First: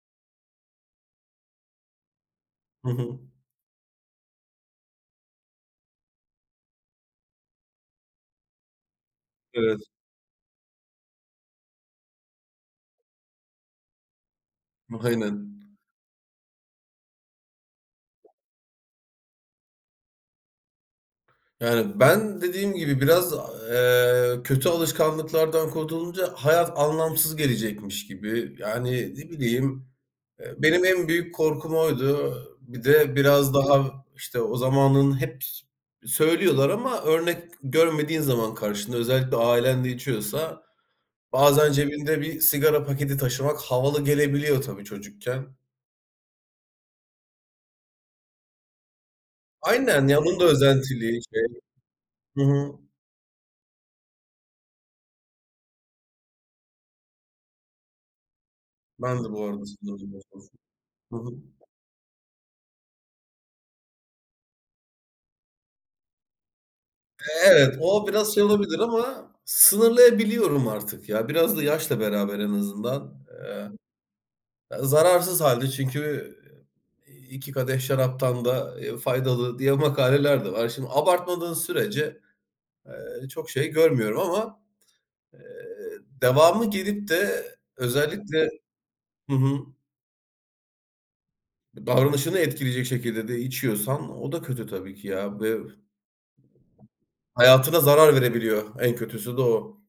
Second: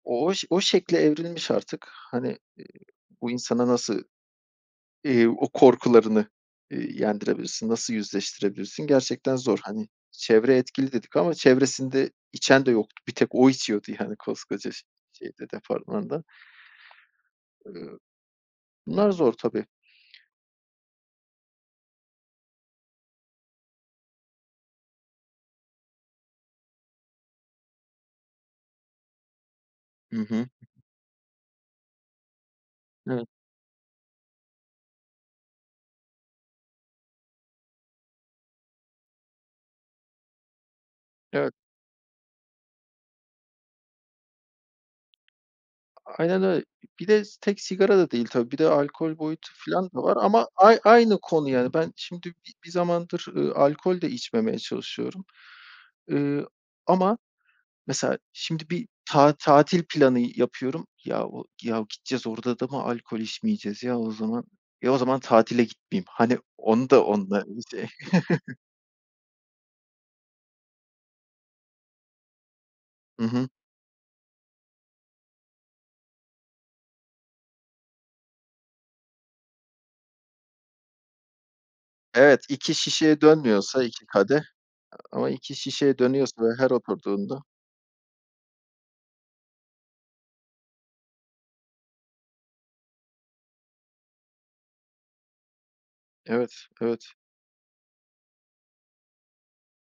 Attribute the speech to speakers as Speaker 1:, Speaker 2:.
Speaker 1: O ş o şekle evrilmiş artık. Hani, eee,
Speaker 2: Hı hı.
Speaker 1: bu insana nasıl, eee, o korkularını, eee, yendirebilirsin, nasıl yüzleştirebilirsin? Gerçekten zor.
Speaker 2: Evet.
Speaker 1: Hani, çevre etkili dedik ama çevresinde içen de yoktu. Bir tek o içiyordu, yani, koskoca şey şeyde,
Speaker 2: Aynen.
Speaker 1: departmanda. Eee, bunlar zor, tabii.
Speaker 2: Yani, ben dediğim gibi biraz, eee, kötü alışkanlıklardan kurtulunca, hayat anlamsız gelecekmiş gibi. Yani, ne bileyim,
Speaker 1: Hı hı.
Speaker 2: eee, benim en büyük korkum oydu. Bir de
Speaker 1: Evet.
Speaker 2: biraz daha işte, o zamanın hep s söylüyorlar ama örnek görmediğin zaman karşında; özellikle ailen de içiyorsa,
Speaker 1: Evet.
Speaker 2: bazen cebinde bir sigara paketi taşımak, havalı gelebiliyor, tabii çocukken.
Speaker 1: Aynen öy Bir de tek sigara da değil tabii, bir de alkol boyutu filan da
Speaker 2: Aynen
Speaker 1: var.
Speaker 2: ya, onun da
Speaker 1: Ama ay aynı
Speaker 2: özentiliği şey.
Speaker 1: konu yani. Ben şimdi
Speaker 2: Hı
Speaker 1: bi
Speaker 2: hı.
Speaker 1: bir zamandır, eee, alkol de içmemeye çalışıyorum. Eee, ama mesela, şimdi bir
Speaker 2: Ben de,
Speaker 1: ta
Speaker 2: bu arada
Speaker 1: tatil planı
Speaker 2: sınırlamaya çalışıyorum.
Speaker 1: yapıyorum;
Speaker 2: Hı
Speaker 1: "Yahu,
Speaker 2: hı.
Speaker 1: ya gideceğiz orada da mı alkol içmeyeceğiz? Ya o zaman ya o zaman tatile gitmeyeyim." Hani, onu da
Speaker 2: Eee,
Speaker 1: onunla [unintelligible]
Speaker 2: evet. O biraz şey olabilir ama, sınırlayabiliyorum artık ya. Biraz da yaşla beraber en azından
Speaker 1: Hı hı.
Speaker 2: [unintelligible] Zararsız hâlde çünkü; iii, 2 kadeh şaraptan da faydalı diye, makaleler de var. Şimdi abartmadığın sürece,
Speaker 1: Evet, 2 şişeye
Speaker 2: eee, çok şey
Speaker 1: dönmüyorsa 2
Speaker 2: görmüyorum
Speaker 1: kadeh.
Speaker 2: ama,
Speaker 1: Ama
Speaker 2: eee,
Speaker 1: 2 şişeye dönüyorsa ve her
Speaker 2: devamı gelip
Speaker 1: oturduğunda
Speaker 2: de, özellikle Hı hı. Davranışını etkileyecek şekilde de içiyorsan, o da kötü tabii ki, ya ve
Speaker 1: Evet, evet.
Speaker 2: hayatına zarar verebiliyor. En kötüsü de, o.